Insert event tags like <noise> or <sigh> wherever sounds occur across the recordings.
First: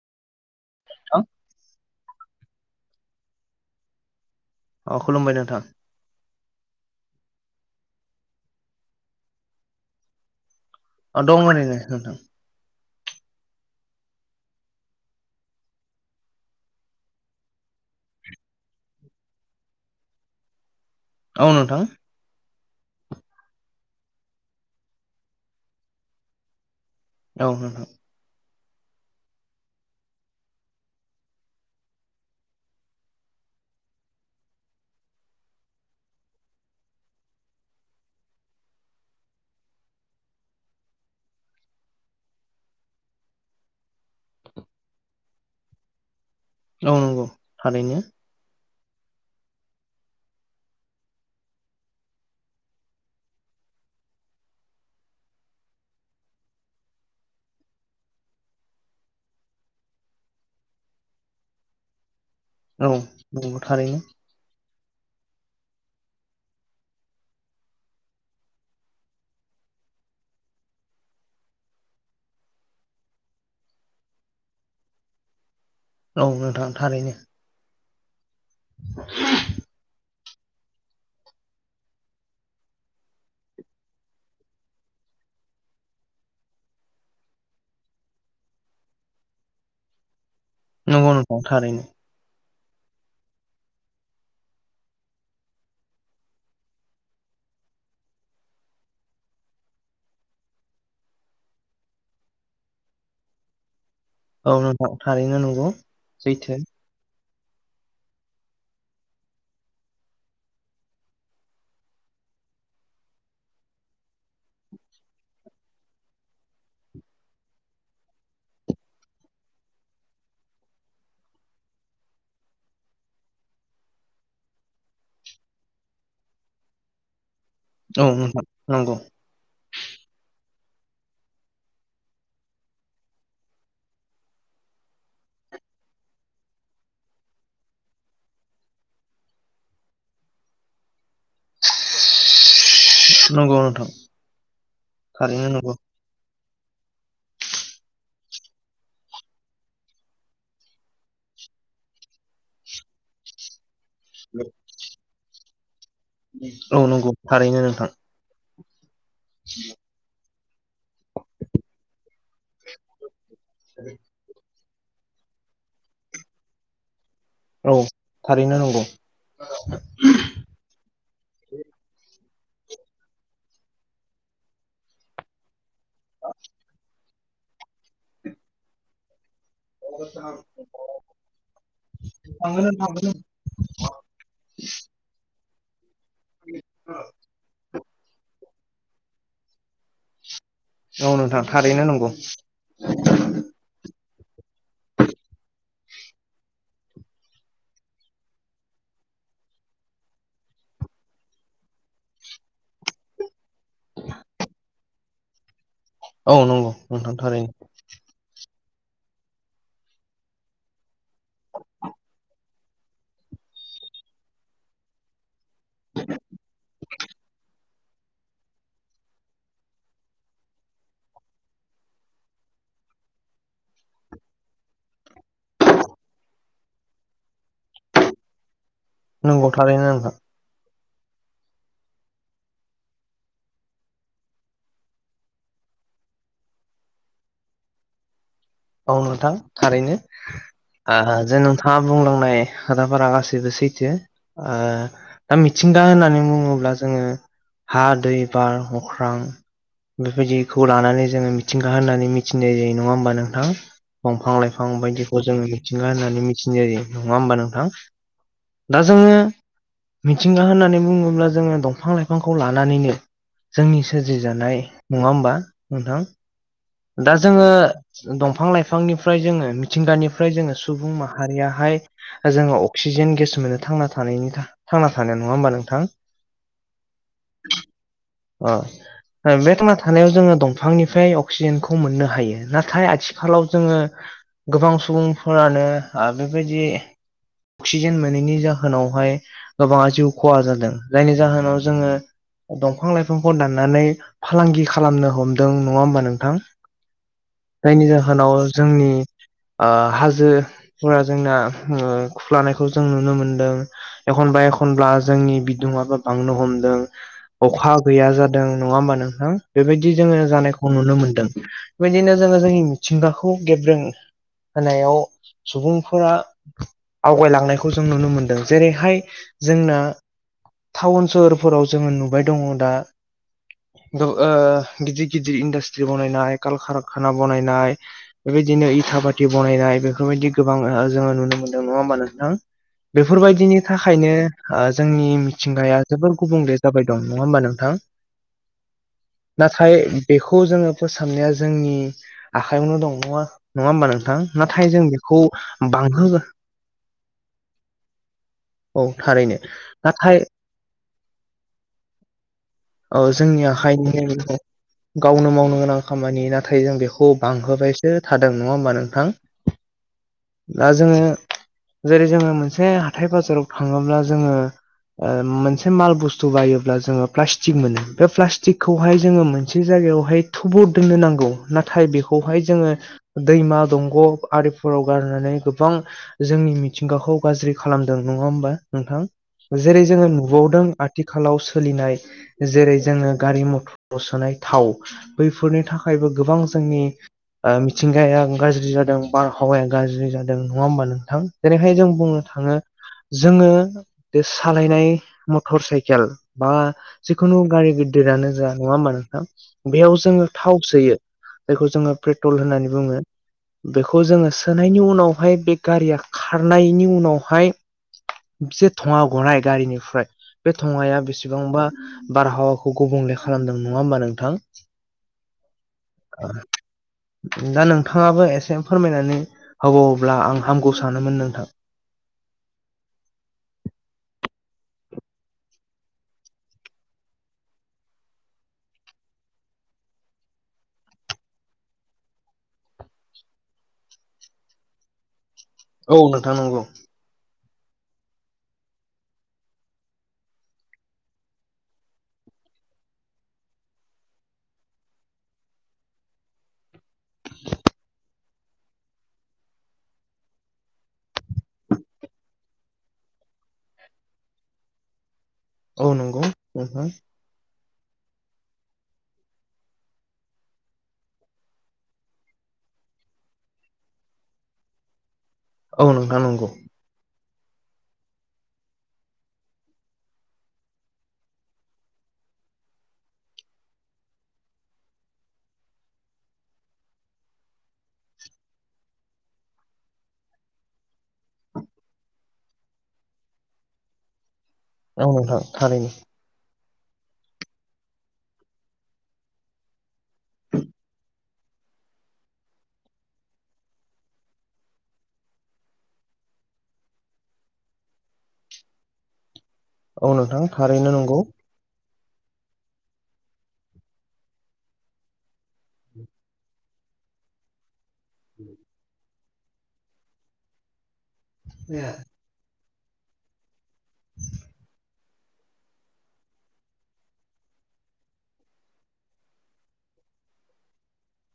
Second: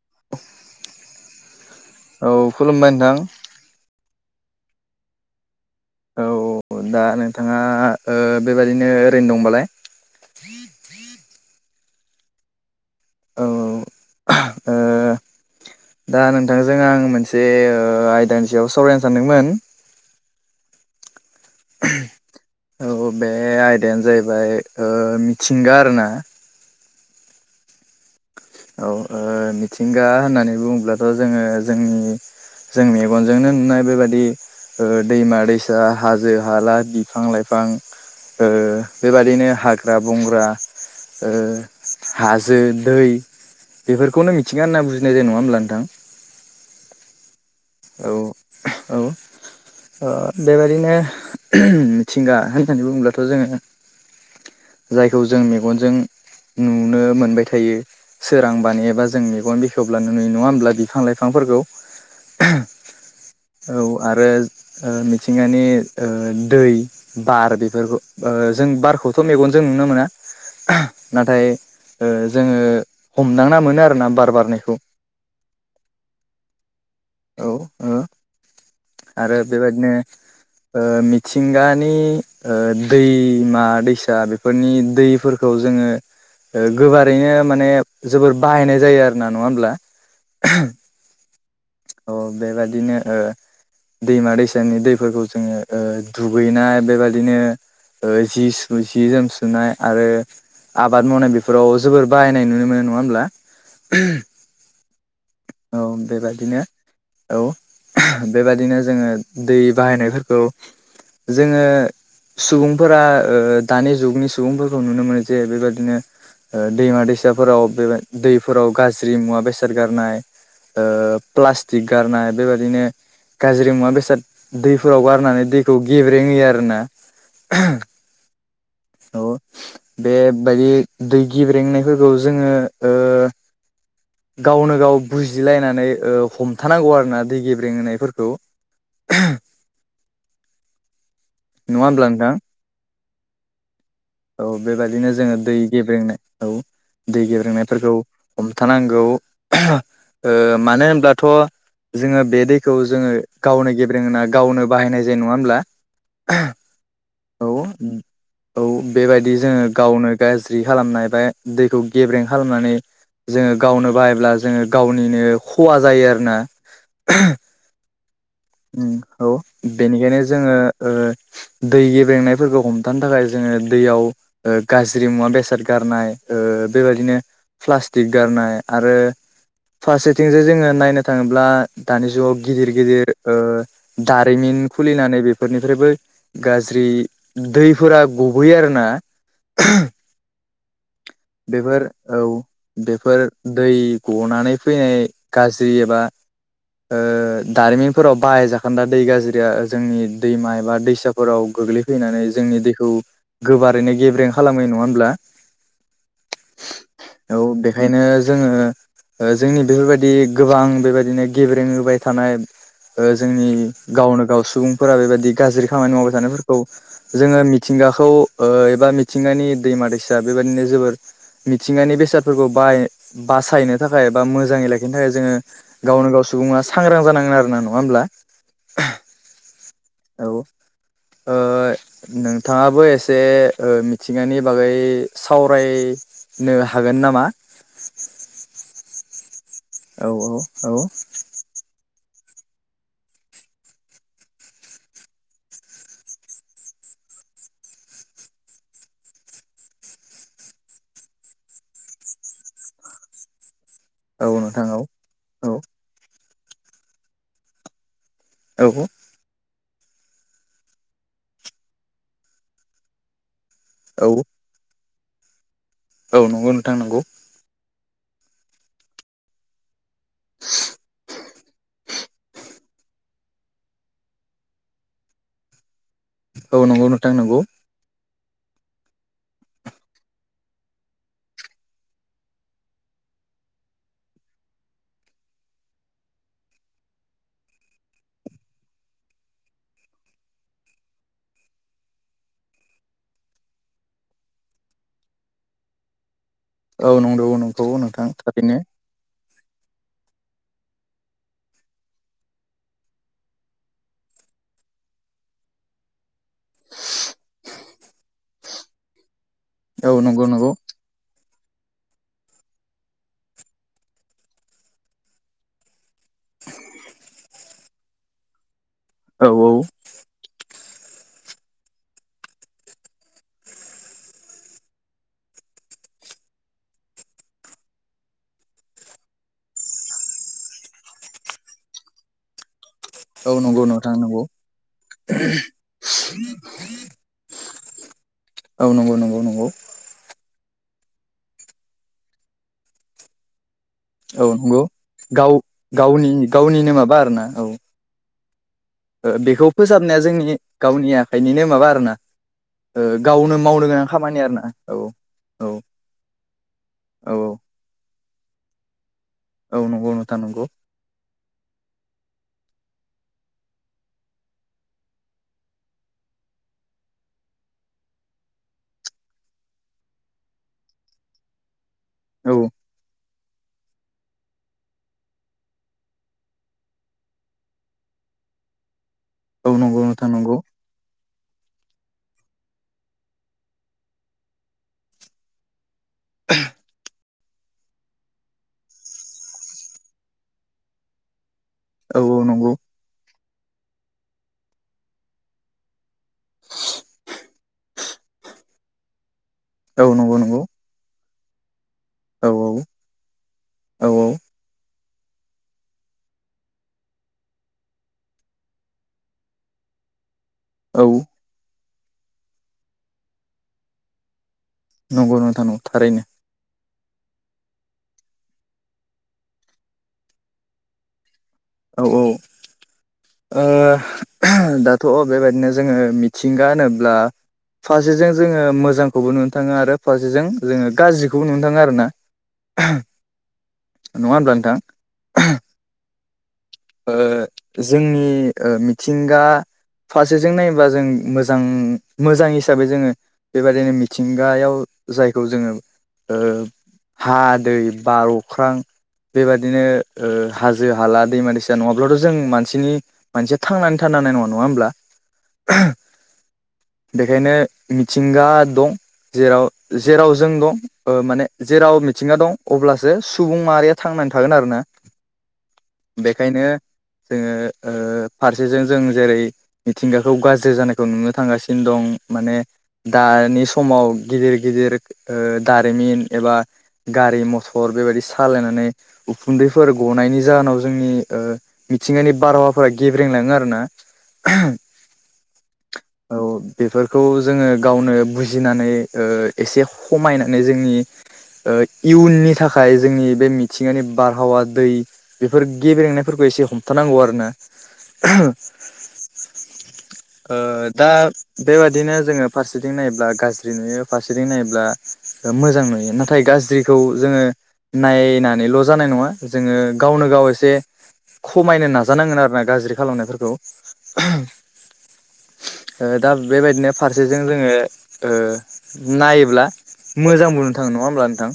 <inaudible> <unintelligible> औ खुलुमबाय नोंथां अ खुलुमबाय नोंथां औ दा नोंथाङा ओ बेबादिनो ओरैनो दं बालाय अ दङ अरैनो नोंथां औ ओ दा नोंथांजों आं मोनसे ओ आयदानि सायाव सावरायनो सानदोंमोन औ नोंथां औ बे आयदायानो जाहैबाय ओ मिथिंगा आरो ना औ नोंथां औ ओ मिथिंगा होननानै बुङोब्लाथ' जोङो जोंनि जों मेगनजोंनो नुनाय बेबायदि ओ दैमा दैसा हाजो हाला बिफां लाइफां बां ओ बेबादिनो हाग्रा बंग्रा ओ हाजो दै बेफोरखौनो मिथिंगा होनना बुजिनाय जानाय नङा होनब्ला नोंथां औ नंगौ थारैनो औ औ ओ बेबादिनो मिथिंगा होननानै बुङोब्लाथ' जोङो जायखौ जों मेगनजों नुनो मोनबाय थायो सोरांबानो एबा जों मेगन बेखेवब्लानो नुयो नङा होमब्ला बिफां लाइफां फोरखौ औ नंगौ औ थारैनो आरो ओ मिथिंगानि ओ दै बार बेफोरखौ जों बारखौथ' मेगन जों नुनो मोना नाथाय ओ जोङो हमदांना मोनो आरोना बार बारनायखौ <inaudible> औ नोंथां थारैनो औ आरो बेबायदिनो मिथिंगानि दैमा दैसा बेफोरनि दैफोरखौ जों गोबारैनो माने जोबोर बाहायनाय जायो आरोना नङा होमब्ला नंगौ नंगौ थारैनो औ बेबादिनो दैमा दैसानि दैफोरखौ जोङो ओ दुगैनाय बेबादिनो ओ जि सु जि जोम सुनाय आरो आबाद मावनाय बेफोराव जोबोर बाहायनाय नुनो मोनो नङा होमब्ला औ नोंथां थारैनो नंगौ औ बेबादिनो सैथो औ बेबादिनो जोङो दै बाहायनायफोरखौ जोङो सुबुंफोरा ओ दानि जुगनि सुबुंफोरखौ नुनो मोनो जे बेबादिनो ओ दैमा दैसाफोराव बे दैफोराव गाज्रि मुवा बेसाद गारनाय ओ प्लास्टिक गारनाय बेबादिनो गाज्रि मुवा बेसाद दैफोराव गारनानै दैखौ गेब्रेेंहोयो आरोना औ नोंथां नंगौ बायदि दै गिब्रेंनायफोरखौ जोङो ओ गावनो गाव बुजिलायनानै ओ हमथानांगौ आरोना दै गेब्रें होनायफोरखौ नङा होमब्ला नोंथां नंगौ नोंथां औ बेबायादिनो जोङो थारैनो दै नंगौ गेब्रेंनाय औ दै गेब्रोंनायफोरखौ हमथानांगौ ओ मानो होनब्लाथ' जोङो बे दैखौ जोङो गावनो गेबे ब्रेंहोना गावनो बाहायनाय जायो नङा होनब्ला औ नंगौ थारैनो नोंथां औ बेबायदि जोङो गावनो गाज्रि खालामनाय बा दैखौ गेब्रें खालामनानै जोङो गावनो बाहायब्ला जोङो गावनिनो खहा जायो आरोना औ थारैनो नंगौ उम औ बेनिखायनो जोङो ओ दै गेब्रेंनाय फोरखौ हमथानो थाखाय जोङो दैयाव ओ गाज्रि मुवा बेसाद गारनाय ओ बेबायदिनो प्लास्टिक गारनाय आरो फारसेथिं जे जोङो नायनो थाङोब्ला दानि जुगाव थांगोन गिदिर गिदिर थांगोन ओ दारिमिन खुलिनानै बे फोरनिफ्रायबो गाज्रि दैफोरा गबोयो आरोना औ नोंथां थारैनो बेफोर नंगौ औ बेफोर दै गनानै फैनाय गाज्रि एबा ओ दारिमिनफोराव बाहायजाखोनदा दै गाज्रिया जोंनि दैमा एबा दैसाफोराव गोग्लैफैनानै जोंनि दैखौ गोबारैनो गेब्रें खालामो नङा होनब्ला औ नंगौ नोंथां औ थारैनो बेखायनो जोङो ओ जोंनि बेफोरबायदि गोबां बेबायदिनो गेब्रें होबाय थानाय ओ जोंनि गावनो गाव सुबुंफोरा बेबायदि गाज्रि खामानि मावबाय थानायफोरखौ जोङो मिथिंगा खौ ओ एबा मिथिंगानि दैमा दैसा बेबायदिनो जोबोर मिथिंगानि बेसादफोरखौ बाय बासायनो थाखाय बा मोजाङै लाखिनो थाखाय जोङो गावनो गाव सुबुङा सांग्रां जानांगोन आरो ना नङा होमब्ला नंगौ थारैनो नोंथां औ ओ नोंथाङा बो एसे ओ मिथिंगानि बागै सावराय नो हागोन नामा औ नोंथां थारैनो औ औ औ आ जो नोंथाङा बुंलां नाय खोथाफोरा गासैबो सैथो दा मिथिंगा होननानै बुङोब्ला जोङो हा दै बार अख्रां बेबायदिखौ लानानै जों मिथिंगा होननानै मिथिनाय जायो नङा होमबा नों थां औ दंफां नोंथां लाइफां औ बायदिखौ जोङो औ मिथिंगा होननानै मिथिनाय जायो नङा होमबा नोंथां दा औ जोङो मिथिंगा होननानै बुङोब्ला जोङो दंफां लाइफांखौ लानानैनो जोंनि औ सोरजिजानाय नङा होमबा नोंथां औ नंगौ नोंथां नंगौ दा जोङो दंफां लाइफांनिफ्राय जोङो मिथिंगानिफ्राय जोङो सुबुं माहारियाहाय जोङो अक्सिजेन गेस मोनो थांना थांनाय थांना थानो नङा होमबा नोंथां औ नंगौ नोंथां नंगौ अ बे थांना थानायाव जोङो दंफांनिफ्राय अक्सिजेनखौ मोननो हायो नाथाय आथिखालाव जोङो गोबां सुबुंफोरानो ओ बेबायदि अक्सिजेन मोनैनि जाहोनावहाय गोबाङा जिउ खहा जादों जायनि जाहोनाव जोङो दंफां लाइफांखौ दाननानै फालांगि खालामनो हमदों नङा होमबा नोंथां औ नंगौ नंगौ जायनि नोंथां जाहोनाव थारैनो जोंनि ओ हाजोफोरा जोंना खुख्लानायखौ जों नुनो मोनदों। एखनबा एखनब्ला जोंनि बिदङाबो बांनो हमदों अखा गैया जादों नङा होमबा नोंथां बेबायदि औ जोङो नंगौ नंगौ जानायखौ नुनो मोनदों। बेबायदिनो जोङो जोंनि मिथिंगाखौ गेब्रों होनायाव सुबुं फोरा आवगायलांनायखौ जों नुनो मोनदों जेरैहाय औ औ जोंनो टाउन सोहोरफोराव जोङो नुबाय दङ दा <inaudible> गिदिर गिदिर इन्डास्ट्रि बनायनाय कलकारखाना बनायनाय बेबायदिनो इथा भाति बनायनाय बेफोरबायदि गोबां जोङो नुनो मोनदों नङा होमबा नोंथां औ बेफोरबायदिनि नंगौ नोंथां थाखायनो नंगौ जोंनि मिथिंगाया जोबोर गुबुंले जाबाय दं नङा होमबा नोंथां? औ नंगौ नंगौ नंगौ नाथाय बेखौ जोङो फोसाबनाया जोंनि आखाइयावनो दं नङा नङा होमबा नोंथां औ नंगौ नाथाय जों बेखौ गाव गावनि बांहो गावनिनो माबा आरोना औ ओ औ थारैनो बेखौ फोसाबनाया नाथाय जोंनि गावनि आखाइनिनो माबा आरोना औ गावनो जोंनि मावनो गोनां खामानि आखाइनिनो आरोना औ गावनो औ मावनो गोनां खामानि नाथाय जों बेखौ औ औ बांहोबायसो थादों नङा होमबा नोंथां? औ नंगौ नोंथां नंगौ दा जोङो जेरै जोङो मोनसे हाथाय बाजाराव थाङोब्ला जोङो मोनसे माल बुस्थु बायोब्ला जोङो प्लास्टिक मोनो बे प्लास्टिकखौहाय जोङो मोनसे जायगायावहाय थुबर दोननो नांगौ ना थाय औ बेखौहाय जोङो दैमा दंग' आरिफोराव गारनानै गोबां जोंनि मिथिंगाखौ गाज्रि खालामदों नङा होमबा नोंथां औ नंगौ जेरै जोङो नोंथां नंगौ नुबावदों आथिखालाव सोलिनाय जेरै जोङो गारि मटर सोनाय थाव बैफोरनि था खायबो गोबां जोंनि ओ मिथिंगाया गाज्रि जादों बारहावाया गाज्रि जादों नङा होमबा नोंथां जेरैहाय जों औ औ बुंनो नंगौ थाङो जोङो बे सालायनाय मटर साइकेल बा जिखुनु गारि गिदिरानो जा नङा ओमबा नोंथां औ बेयाव नंगौ जोङो नंगौ थाव सोयो जायखौ जोङो औ पेट्रल होननानै बुङो औ बेखौ जोङो सोनायनि उ नावहाय बे गारिया खारनायनि उनावहाय बिजे धङा गनाय गारिनिफ्राय बे औ धङाया बेसेबांबा बारहावाखौ गुबुंले खालामदों नङा होमबा नोंथां नंगौ नोंथां थारैनो दा नोंथाङाबो एसे फोरमायनानै होबावोब्ला आं हामगौ सानोमोन नोंथां। औ औ <inaudible> दाथ' बेबायदिनो जोङो मिथिंगा होनोब्ला। फारसेजों जोङो मोजांखौबो नुनो थाङो आरो फारसेजों जोङो गाज्रिखौबो नुनो थाङो आरोना नङा होमब्ला नोंथां? औ नोंथां नंगौ। ओ जोंनि मिथिंगा फारसेजों नायोबा जों मोजां मोजां हिसाबै जोंङो बेबाददिनो मिथिंगायाव जायखौ जोंङो हा, दै, बार, अख्रां बेबादिनो हाजो - हाला दैमानि नङाब्लाथ' जों मानसिनि मानसिया थांनानै थानो हानाय नंङा होमब्ला औ नंगौ नोंथां बेखायनो मिथिंगा दं जेराव जेराव जों दं माने जेराव मिथिंङा दं अब्लासो सुबुं माहारिया थांनानै नानै थागोन आरोना। औ नोंथां नंगौ जोंङो। फारसेजों जों जेरै मिथिंगाखौ गाज्रि जानायखौ नुनो थांगासिनो दं माने दानि समाव गिदिर गिदिर दारिमिन एबा गारि मथर बेबायदि बायदि सालायनानै उखुन्दैफोर गनायनि जाहोनाव जोंनि मिथिंगानि बारहावाफोरा गेब्रेंलांङो आरो ना औ नोंथां थारैनो बेफोरखौ जोंङो गावनो बुजिनानै एसे खमायनानै जोंनि इयुननि थाखाय जोंनि बे मिथिंगानि बारहावा दै बेफोर गेब्रेंनाय फोरखौ एसे हमथानांगौ आरोना। औ आ नोंथां दा थारैनो नंगौ बेबादिनो। फारसेथिं नाययोब्ला मोजां नुयो फारसेथिं नायोब्ला गाज्रि नुयो नाथाय गाज्रिखौ जोंङो नायनानैल' जानाय नंङा जोंङो गावनो गाव एसे खमायनो ए नाजानांगोन आरो ना गाज्रि खालामनायफोरखौ दा बेबायदिनो फारसेजों जोंङो नायोब्ला मोजां बुंनो थांङो नंङा होमब्ला नोंथां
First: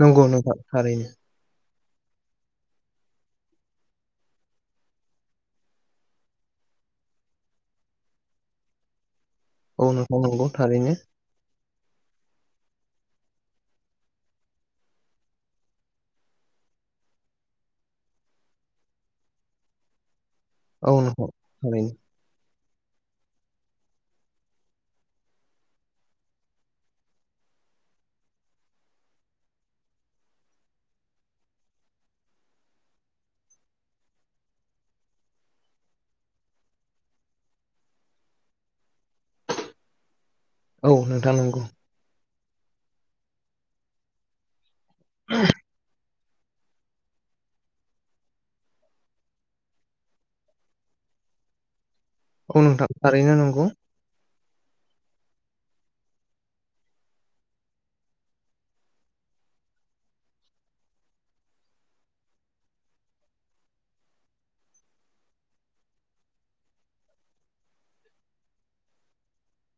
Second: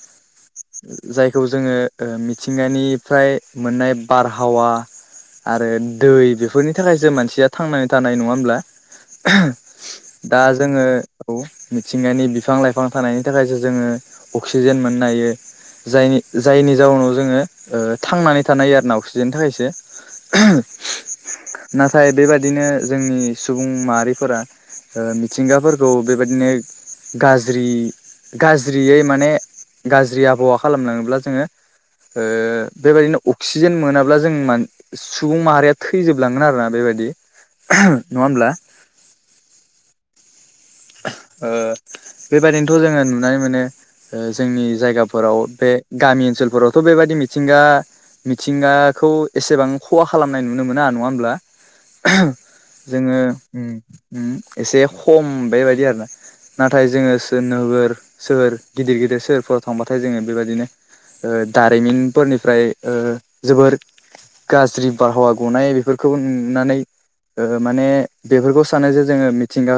नंगौ नोंथां थारैनो जायखौ जोंङो। मिथिंगानिफ्राय मोननाय बारहावा। आरो दै बेफोरनि थाखायसो मानसिया थांनानै थानाय नंङा होमब्ला। औ नोंथां दा नंगौ जोंङो थारैनो औ। मिथिंगानि बिफां- लाइफां थानायनि थाखायसो जोङो अक्सिजेन मोननो हायो जायनि जाय जायनि जाउनाव जोंङो थांनानै थानायायो आरो ना अक्सिजेननि थाखायसो औ नोंथां थारैनो नाथाय बेबादि बिदिनो जोंनि सुबुं माहारिफोरा मिथिंगाफोरखौ बेबायदिनो गाज्रि गाज्रियै माने गाज्रि आबहावा खालामलांङोब्ला जोंङो। ओ बेबायदिनो अक्सिजेन मोनाब्ला जों सुबुं माहारिया थैजोबलाांगोन आरो ना बेबायदि नंङा होनब्ला औ नोंथां नंगौ। बेबायदिनोथ' जोंङो नुनानै मोनो जोंनि जायगाफोराव बे गामि। ओनसोलफोरावथ' बेबायदि मिथिंगा मिथिंगाखौ एसेबां खहा खालामनाय नुनो मोना नंङा होमब्ला। औ नोंथां जोंङो थारैनो नंगौ एसे खम बेबायदि आरो ना। नाथाय जोंङो नोगोर सोहोर गिदिर गिदिर सोहोरफोराव थांबाथाय जोंङो बेबायदिनो। दारिमिनफोरनिफ्राय जोबोर गाज्रि बारहावा गनाय बेफोरखौ नुनानै। माने बेफोरखौ सानो जे जोंङो मिथिंगा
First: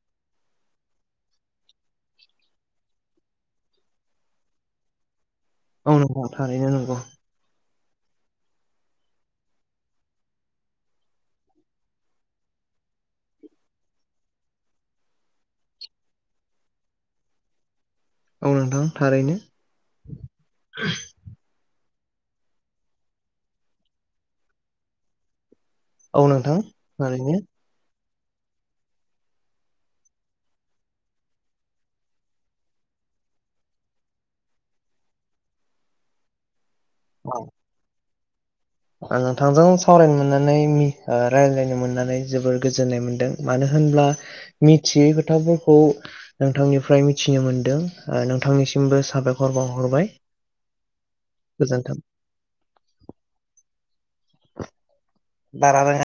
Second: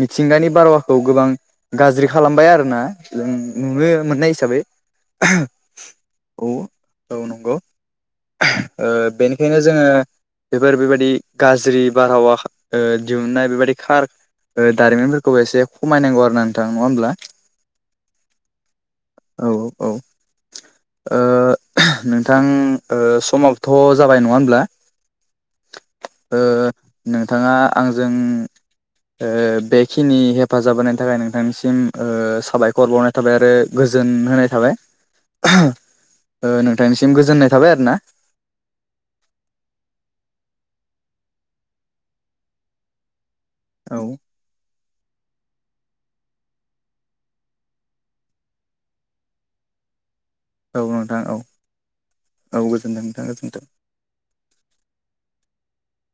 मिथिंगानि बारावाखौ गोबां गाज्रि खालामबाय आरोना जों नुनो मोननाय हिसाबै औ नोंथां औ थारैनो नंगौ औ नंगौ ओ बेनिखायनो जोंङो बेफोर बेबायदि गाज्रि बारहावा दिहुननाय बेबायदि खार दारिमिनफोरखौबो एसे खमायनांगौ आरो ना नोंथां नंङा होमब्ला औ नोंथां थारैनो औ - औ - ओ नोंथां समावथ' जाबाय नङा होमब्ला औ नोंथां थारैनो नोंथाङा आंजों बेखिनि हेफाजाब होनायनि थाखाय नोंथांनिसिम साबायखर बावनाय थाबाय आरो गोजोन होनाय थाबाय नोंथांनिसिम औ गोजोननाय थाबाय आरो ना आं नोंथांजों सावरायनो मोननानै रायज्लायनो मोननानै जोबोर गोजोननाय मोन्दों मानो औ होनब्ला मि थियै खोथाफोरखौ नोंथांनिफ्राय मिथिनो मोन्दों नोंथांनिसिमबो साबायखर बावहर थाबाय औ नोंथां औ औ गोजोनथों नोंथां गोजोनथों बारा रोंङा